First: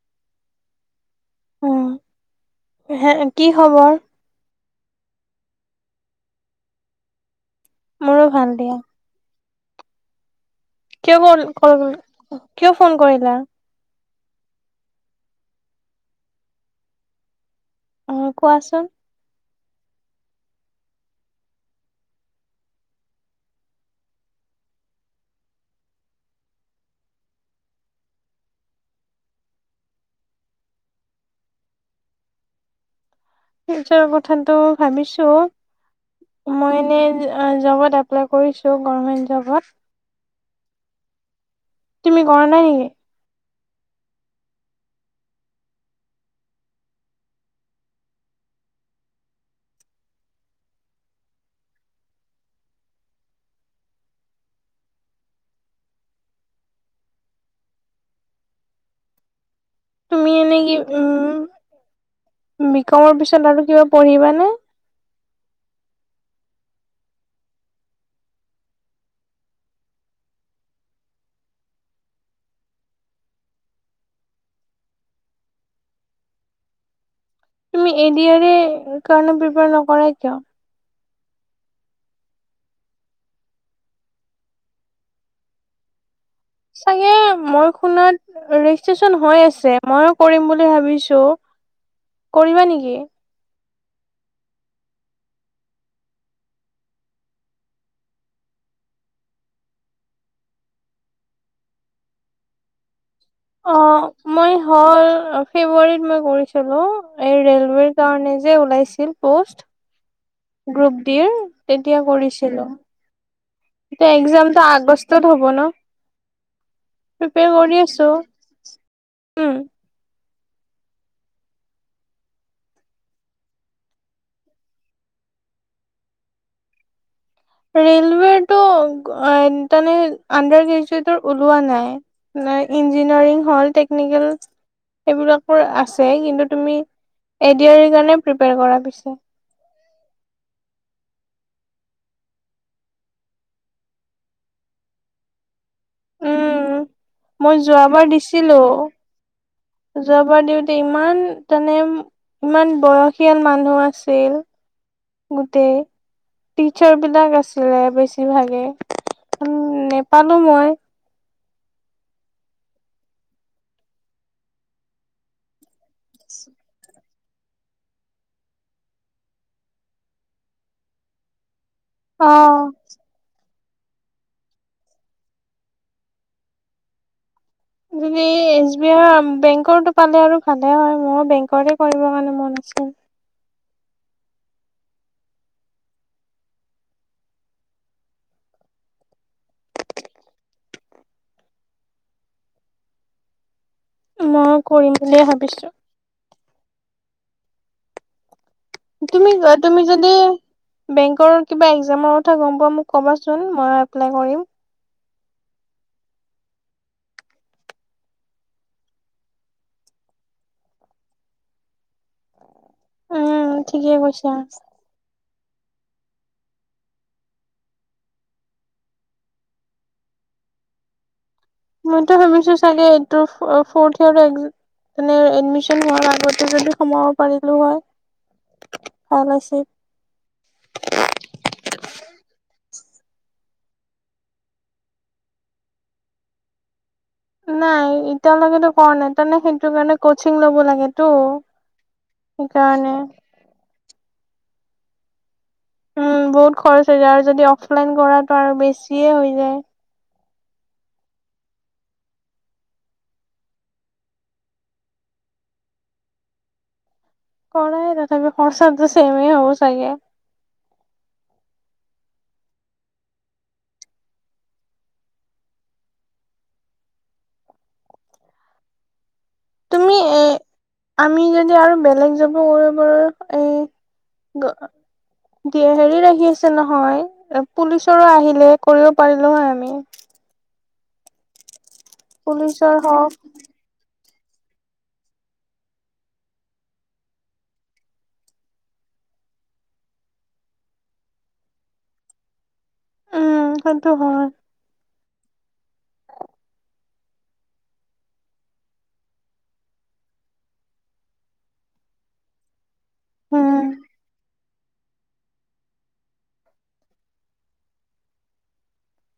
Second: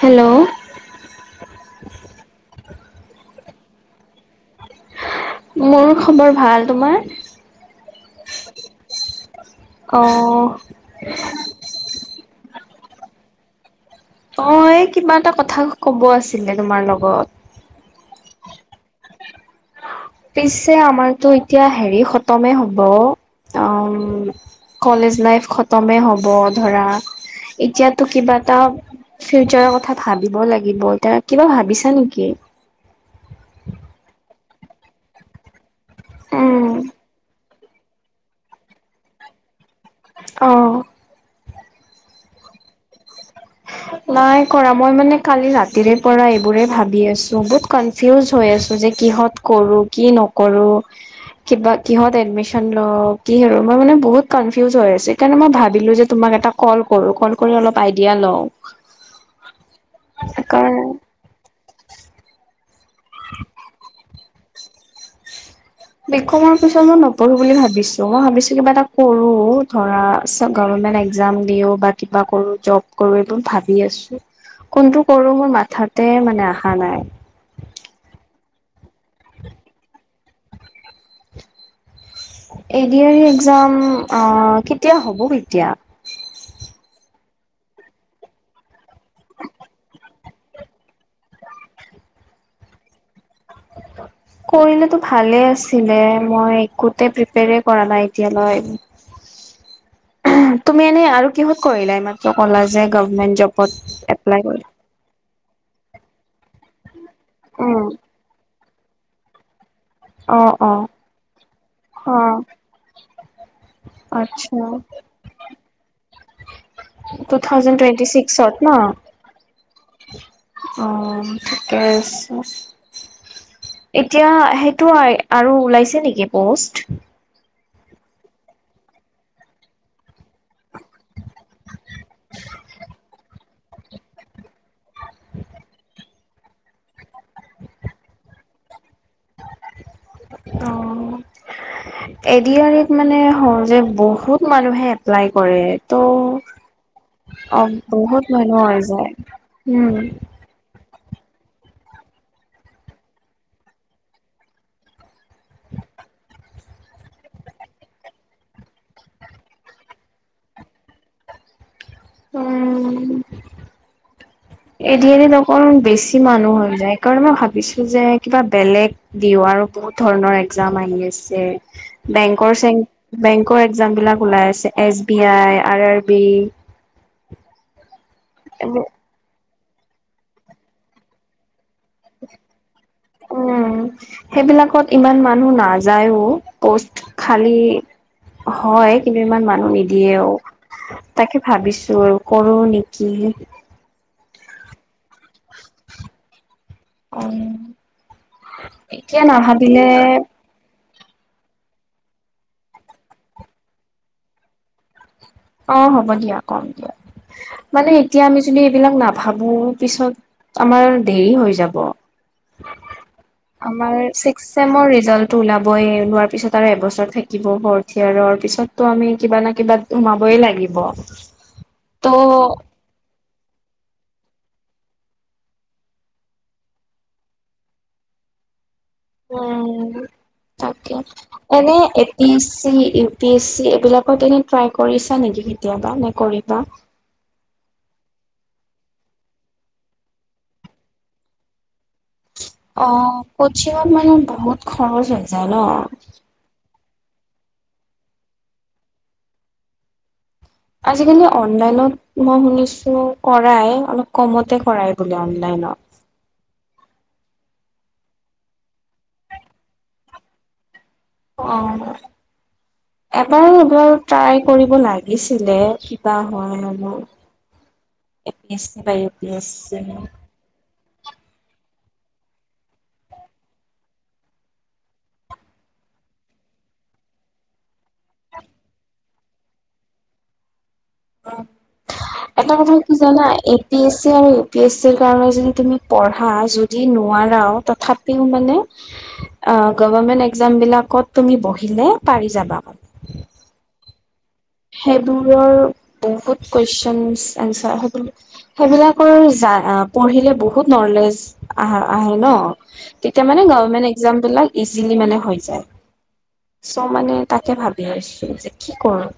Hello উম হে কি খবৰ? মোৰ খবৰ ভাল। তোমাৰ? মোৰো ভাল দিয়া। অ'। কিয় কল ক কিয় ফোন কৰিলা? তই কিবা এটা কথা কব আছিলে তোমাৰ লগত। আহ কোৱাচোন। পিছে আমাৰতটো এতিয়া হেৰি খতমে হব উ কলেজ লাইফ খতমে হব ধৰা, এতিয়াতো কিবা এটা ফিউচাৰৰ কথা ভাবিব লাগিব। এতিয়া কিবা ভাবিছা নেকি? ফিউচাৰৰ কথাটো ভাবিছো। উম মই এনে জবত এপ্লাই কৰিছোঁ গভৰ্মেণ্ট জবত। আহ। তুমি কৰা নাই নেকি? নাই কৰা মই মানে কালি ৰাতিৰে পৰা এইবোৰে ভাবি আছো বহুত কনফিউজ হৈ আছো যে কিহত কৰোঁ কি নকৰোঁ কিবা, কিহত এডমিশন লওঁ কি মই মানে বহুত কনফিউজ হৈছো সকাৰণে মই ভাবিলো যে ত কল কৰো কৰি অল আইডিয়া লওঁ। তুমি এনে কাৰণ কি, উম বিকমৰ পিছত আৰু কিবা পঢ়িবা? [inaudible] বিকমৰ পিছত মই নপঢ়ো বুলি ভাবিছো মই ভাবিছো কিবা এটা কৰো, ধৰা গভৰমেন্ট একজাম দিও বা কিবা কৰো জব কৰো এইবোৰ ভাবি আছো কোনটো কৰো মোৰ মাথাতে মানে আহা নাই। তুমি এ দি আৰ ই কাৰণে প্ৰিপাৰ নকৰাই কিয়? A D R E exam কেতিয়া, হ'ব কেতিয়া? মই খনত ৰেজিষ্ট্ৰন হৈ আছে, ময়ো কৰিম বুলি ভাবিছো। কৰিবা নেকি? কৰিলেটো ভালে আছিলে, মই একোতে প্ৰিপেৰে কৰা নাই এতিয়ালৈ। তুমি এনে আৰু কিহত কৰিলা এই মাত্ৰ ক'লা যে গভমেন্ট জবত অ' এপ্লাই মই কৰিলা? হল ফেব্ৰুৱাৰীত মই কৰিছো। হেল্ল', এই ৰেলৱেৰ কাৰণে যে ওলাইছিল পষ্ট। অ', অ', গ্ৰুপ ডিৰ তেতিয়া কৰিছিলো। এতিয়া আচ্ছা এক্জামতো আগষ্টত হ'ব ন? টু প্ৰিপেয়াৰ থাউজে কৰি টুৱেণ্টি আছো ছিক্সত ন? উম অ', ঠিকে আছে, এতিয়া সেইটো আৰু ওলাইছে নেকি পষ্ট? ৰেলৱেটো আ, তানে আডাৰ গ্ৰেজয়টৰ ওলোৱা নাই, ইঞ্জিনিয়াৰিং হ'ল টেকনিকেল সেইবিলাকৰ আছে, কিন্তু তুমি এ ডি আৰি কাৰণে প্ৰিপয়াৰ কৰা পিছে। অ', এ ডি আৰিত মানে সহজে বহুত মানুহে এপ্লাই কৰে ত' উম মই অ', যোৱাবাৰ বহুত মানুহ হৈ দিছিলো যায়। উম, যোৱাবাৰ দিওঁতে ই ইমান তোনে ইমান বয়সীয়াল মানুহ আছিল। গোটেই টিচাৰ বিলাক আছিলে বেছিভাগে, নেপালোঁ মই উম, এ ডি আৰিত‌ অকল বেছি মানুহ হৈ যায়। সেইকাৰণে মই ভাবিছোঁ যে, কিবা বেলেগ দিওঁ আৰু বহুত ধৰণৰ একজাম আহি আছে। অ বেংকৰ, চে, বেংক কৰ, একজাম বিলাক ওলাই আছে S B I, R R B. তুমি এচ বি আই বেংক টো পালে আৰু ভালে হয়, মই বেংকৰে কৰিবৰ কাৰণে মন আছিল। উম, সেইবিলাকত ইমান মানুহ নাযায়ও পষ্ট খালী হয়, কিন্তু ইমান মানুহ নিদিয়েও তাকে ভাবিছো আৰু কৰো নেকি। মই কৰিম বুলিয়ে ভাবিছো। অ'। তুমি, যোৱা তুমি যদি বেংকৰ কিবা একজামৰ কথা গম পোৱা, মোক কবা চোন মই এপ্লাই কৰিম। অ' হ'ব দিয়া, কম দিয়া, মানে এতিয়া আমি যদি এইবিলাক নাভাবো পিছত আমাৰ দেৰি হৈ যাব। উম আমাৰ ঠিকে কৈছা ছিক্স চমৰ ৰিজাল্ ওলাবই, ওলোৱাৰ পিছত আৰু এবছৰ থাকিব ভৰথীয়াৰ পিছতো আমি কিবা না কিবা সোমাব ই লাগিব। মইতো ভাবিছো চাগে, ফৰ্থ ইয়েৰ এডমিচন হোৱাৰ আগতে যদি সোমাব পাৰিলো হয়। ভাল উ আছিল। তাকে এনে A P S C, U P S C, এইবিলাক তেনে ট্ৰাই কৰিছা নেকি কেতিয়াবা নে কৰিবা? নাই এতিয়ালৈকেতো কৰা নাই তাৰমানে সেইটো কাৰণে কচিং ল'ব লাগে টো। অ' কচিং ত মানে, বহুত খৰচ হয়। চাল [unintelligible] বহুত খৰচ যদি অফলাইন কৰাটো আৰু বেছিয়ে হৈ যায় আজিকালি অনলাইনত মই শুনিছো কৰাই অলপ কমতে কৰাই বোলে অনলাইনত। কৰাই তথাপি খৰচ চেমেই হ'ব চাগে। অ' এবাৰ এবাৰ ট্ৰাই কৰিব লাগিছিলে কিবা হয় মোৰ এ পি এচি বা তুমি উ [unintelligible] এ আমি যদি আৰু বেলেগ জবো কৰিব এ হেৰি ৰাখি আছে নহয় পুলিচৰো আহিলে কৰিব পাৰিলো হয়ে আমি। অ'। এটা কথা পুলিচৰ কি হওক জানা এ পি এছ চি আৰু ইউ পি এছ চ ৰ কাৰণে যদি তুমি পঢ়া যদি নোৱাৰাও তথাপিও মানে গভমেন্ট একজাম বিলাকত তুমি বহিলে পাৰি যাবা। উম সটো হয় সেইবোৰৰ বহুত খছ [unintelligible] সেইবিলাকৰ পঢ়িলে বহুত নলেজ আহ আহে ন'। তেতিয়া মানে উম গভমেণ্ট একজাম বিলাক, ইজিলি মানে হৈ যায় চ' মানে তাকে ভাবি আহিছো যে কি কৰো।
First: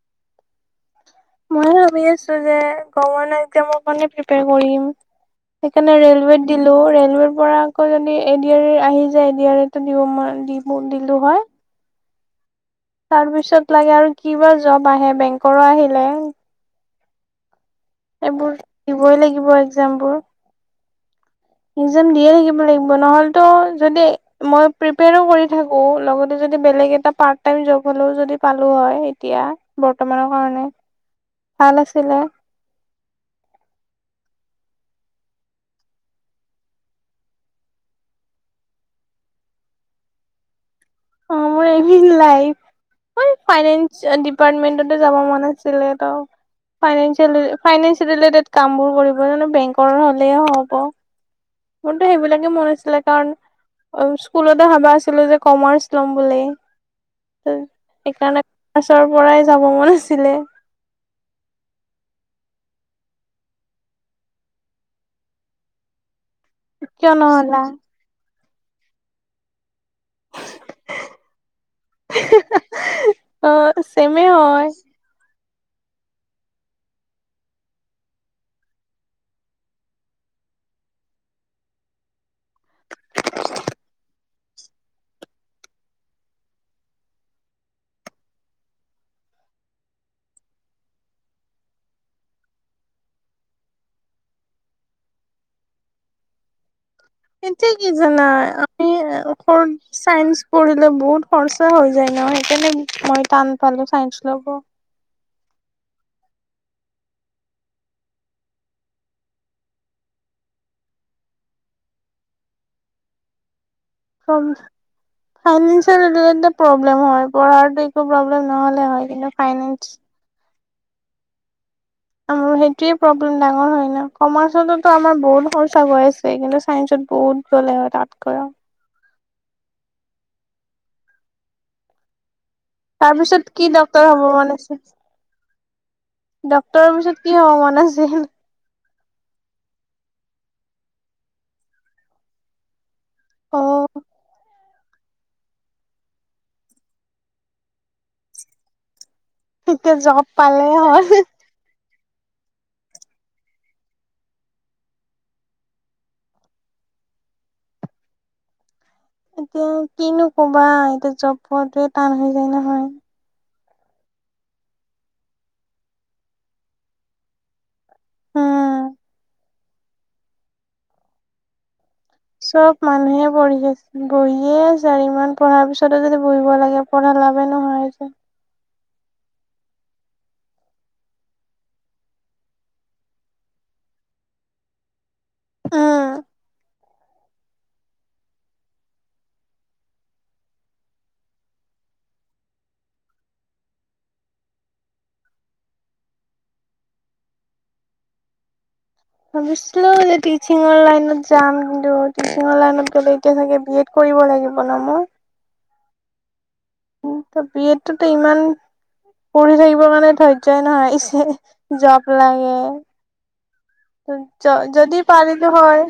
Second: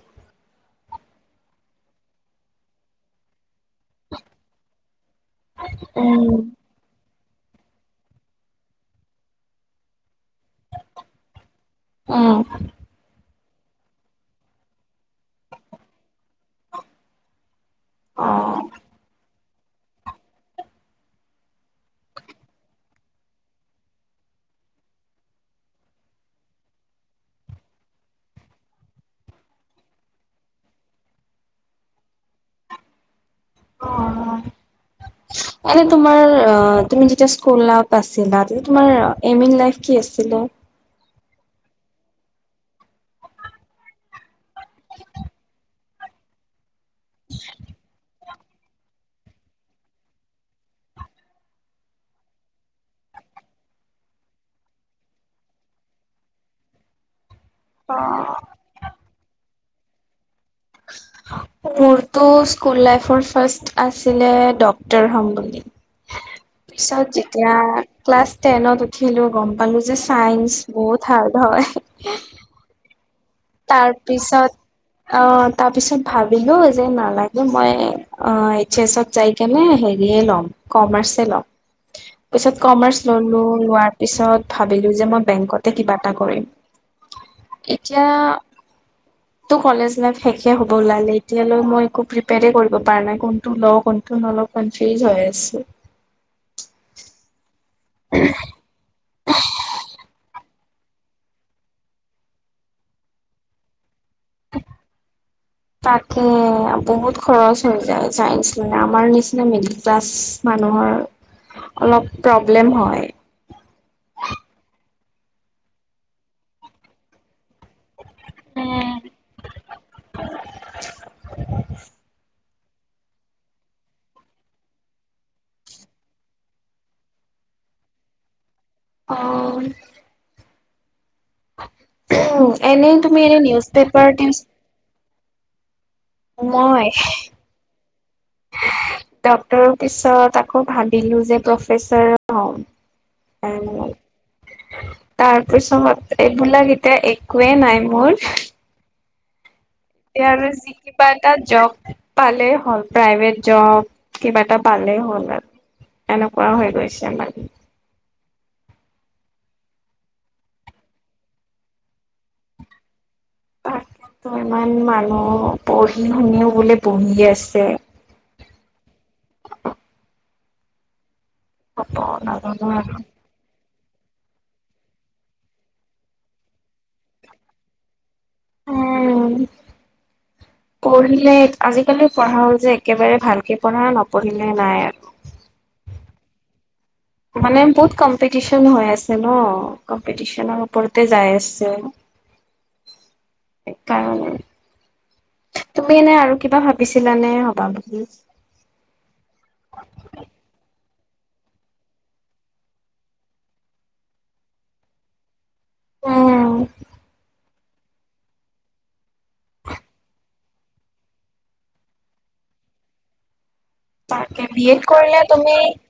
মই ভাবি আছো যে গগন। উম ৰেলৱেত দিলো, ৰেলৱেত পৰা আকৌ যদি এড আৰ ই আহি যায় এডি আৰি দিব দিলো হয়। অ'। তাৰ পিছত লাগে আৰু কিবা জব আহে বেংকৰো আহিলে। এইবোৰ অ দিবই লাগিব। বোৰ একজাম বোৰ। একজাম দিয়ে থাকিব লাগিব, ন'হলেতো মই পিপেয়াৰো কৰি থাকো বেলেগ এটা পাৰ্ট টাইম জবো পালো হয় এতিয়া বৰ্তমানৰ কাৰণে ভাল আছিলে। এনে তোমাৰ তুমি যেতিয়া স্কুল আছিলা, এইম ইন লাইফ কি আছিলে? অ' মোৰ aim in life finance department যাব মন আছিল ত'। ফাইনেয়েল ফাইনেঞ্চ ৰিলেটেড। কাম বোৰ কৰিব জানো বেংকৰ হ'লে হ'ব। মোৰতো সেইবিলাকে মন আছিলে কাৰণ স্কুলতে ভাবা আছিলো যে কমাৰ্চ ল'ম বুলি। সেইকাৰণে মছৰ পৰাই, যাব মন আছিলে। মোৰতো স্কুল লাইফৰ ফাৰ্ষ্ট আছিলে ডটৰ হম বুলি। পিচত কিয় যেতিয়া, নহলা ক্লাছ ট্ৰেইনত উঠিলো, গম পালো যে চাইন্স বহুত হাৰ্ড হয়। অ চেমে তাৰপিছত, হয় আহ। তাৰপিছত ভাবিলো, যে নালাগে মই এইচ এছ যাই কেনে হেৰিয় লম কমাৰ্চ ল'ম। পিছত কমাৰ্চ ললো, লোৱাৰ পিছত ভাবিলোঁ যে, মই বেংকতে কিবা এটা কৰিম এতিয়া তো, কলেজ লাইফ শেষে হ'ব ওলালে এতিয়ালৈ মই একো প্ৰিপিয়াৰে কৰিব পৰা নাই কোনটো লওঁ, কোনটো নলওঁ কনফিউজ হৈ আছোঁ। এতিয়া কি জানা, আমি [unintelligible] চাইন্স পঢ়িলে বহুত খৰচা হৈ যায় ন' সেইকাৰণে মই টান পালো চাইন্স ল'ব তাকে বহুত খৰচ হৈ যায় চাইন্ঞ্চ মানে আমাৰ নিচিনা মিডিল ক্লাছ মানুহৰ অলপ প্ৰব্লেম হয়। ফাইনেচিয়েল [unintelligible] প্ৰব্লেম হয়, পঢ়াৰ প্ৰব্লেম নহ'লে হয়, কিন্তু ফাইন আমাৰ সেইটোৱে প্ৰব্লেম ডাঙৰ হয়, না, কমাৰ্চতো আমাৰ বহুত খৰচা হৈ আছে কিন্তু চাইন্সত বহুত গ'লে হয়, তাতকৈ আৰু অ'। এনেই তুমি এনে তাৰপিছত নিউজ কি পেপাৰ, ডক্তৰ হ'ব টিউচ মন আছে ডক্তৰৰ পিছত কি হ'ব মন আছিল? ডক্তৰৰ পিছত আকৌ ভাবিলোঁ যে, প্ৰফেচৰ হম। অ [unintelligible] তাৰপিছত এইবিলাক এতিয়া একোৱেই নাই মোৰ। এতিয়া জব আৰু পালে যি, কিবা হ'ল এটা জব পালেই হ'ল প্ৰাইভেট জব, কিবা এটা পালেই হ'ল, আৰু এনেকুৱা হৈ, গৈছে মানে এতিয়া কিনো ক'বা, এতিয়া জব পোৱাটোৱে টান হৈ যায় নহয়। তাত ইমান মানুহ পঢ়ি-শুনিও বোলে বহি আছে। হম। হ'ব নাজানো চব আৰু মানুহে পঢ়িছে বহিয়ে চাৰিমান পঢ়াৰ পিছতো যদি পঢ়িব লাগে, পঢ়াৰ লাভে নহয় যে উম, পঢ়িলে আজিকালি পঢ়া হ'ল যে, একেবাৰে ভালকৈ পঢ়া, নপঢ়িলে নাই আৰু উম। মানে, বহুত কম্পিটিচন হৈ আছে ন'। কম্পিটিচনৰ ওপৰতে যাই আছে। সেইকাৰণে, তুমি এনে আৰু কিবা ভাবিছিলানে, হ'বা বুলি? ভাবিছিলোঁ যে টিচিংৰ লাইনত যাম, কিন্তু টিচিংৰ লাইনত গ'লে এতিয়া চাগে বিএড কৰিব লাগিব ন' মোৰ? উম। ত', বিএডটোতো ইমান পঢ়ি থাকিব কাৰণে ধৰ্যই নহয়, ইছলিয়ে জব তাকে লাগে। বি এড যদি কৰিলে তুমি পাৰিলো হয়।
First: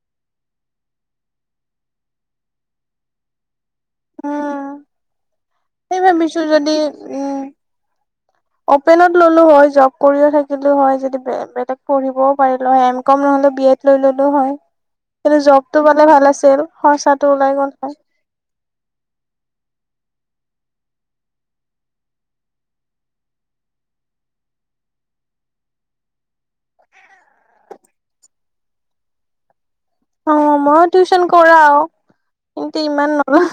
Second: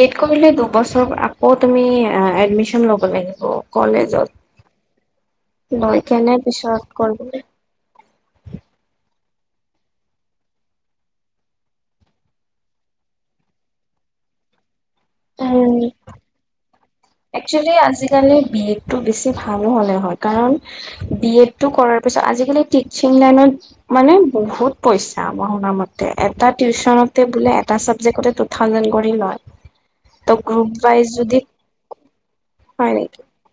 বি এড কৰিলে দুবছৰ আকৌ তুমি এডমিশন ল'ব লাগিব। কলেজত উম লৈ সেই কেনে ভাবিছো যদি পিছত কৰিবলে। উম অপেনত ললো হয় জব কৰিও থাকিলো হয়। যদি বেলেগ পঢ়িবও পাৰিলো হয় এম কম নহ'লে বি এড লৈ ললো হয়। কিন্তু জব টো পালে ভাল আছিল। খৰচাত একচোৱেলি আজিকালি বি এড টো বেছি ভাল হ'ল। কৰা হয় কাৰণ বি এড টো কৰাৰ পিছত আজিকালি টিচিং লাইনত মানে বহুত পইচা শুনা মতে। এটা টিউচনতে বোলে এটা চাবজেক্টতে থাউজেন্ড কৰি লয়। ত' অ' গ্ৰুপ মইও ৱাইজ টিউচন যদি কৰাও কিন্তু হয় ইমান নেকি? নলওঁ।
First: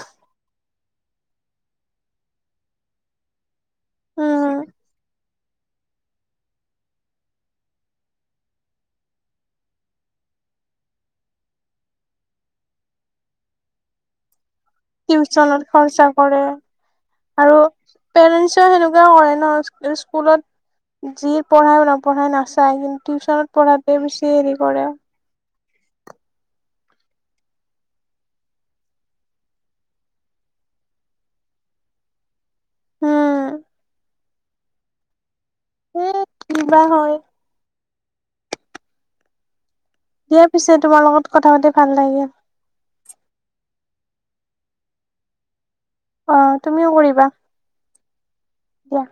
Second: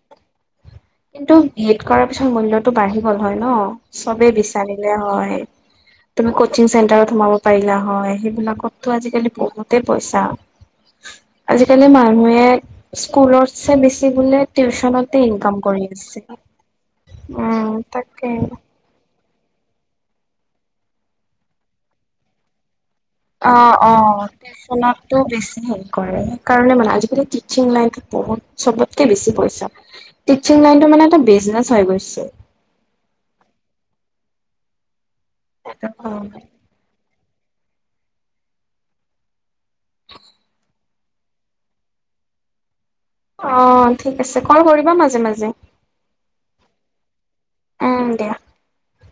কিন্তু বি এড কৰাৰ পিছত মূল্যয়তটো বাঢ়ি গ'ল হয় ন চবে উম বিচাৰিলে হয়। তুমি কচিং চেণ্টাৰত সোমাব পাৰিলা হয় সেইবিলাকতটো আজিকালি বহুতে পইচা আজিকালি মানুহে স্কুলতছে বেছি বোলে। টউচনতে ইনকাম। কৰি খৰ্চা আছে। কৰে আৰু উম তাকে পেৰেন্টচৰ সেনেকুৱা কৰে ন স্কুলত যি পঢ়াই নপঢ়াই নাচায় কিন্তু টিউচনত অ' পঢ়াতে অ' বেছি হেৰি কৰে ফনটো বেছি কৰে সেইকাৰণে মানে আজিকালি টিচিং লাইনত বহুত চবতকে বেছি পইছা টিচিং লাইনত মানে এটা বিজনেচ হৈ গৈছে। উম। এ কিবা হয় অ' দিয়া পিছে তোমাৰ লগত কথা পাতি ভাল লাগিল অ' ঠিক আছে কল কৰিবা মাজে মাজে অ' তুমিও কৰিবা। আহ দিয়া দিয়া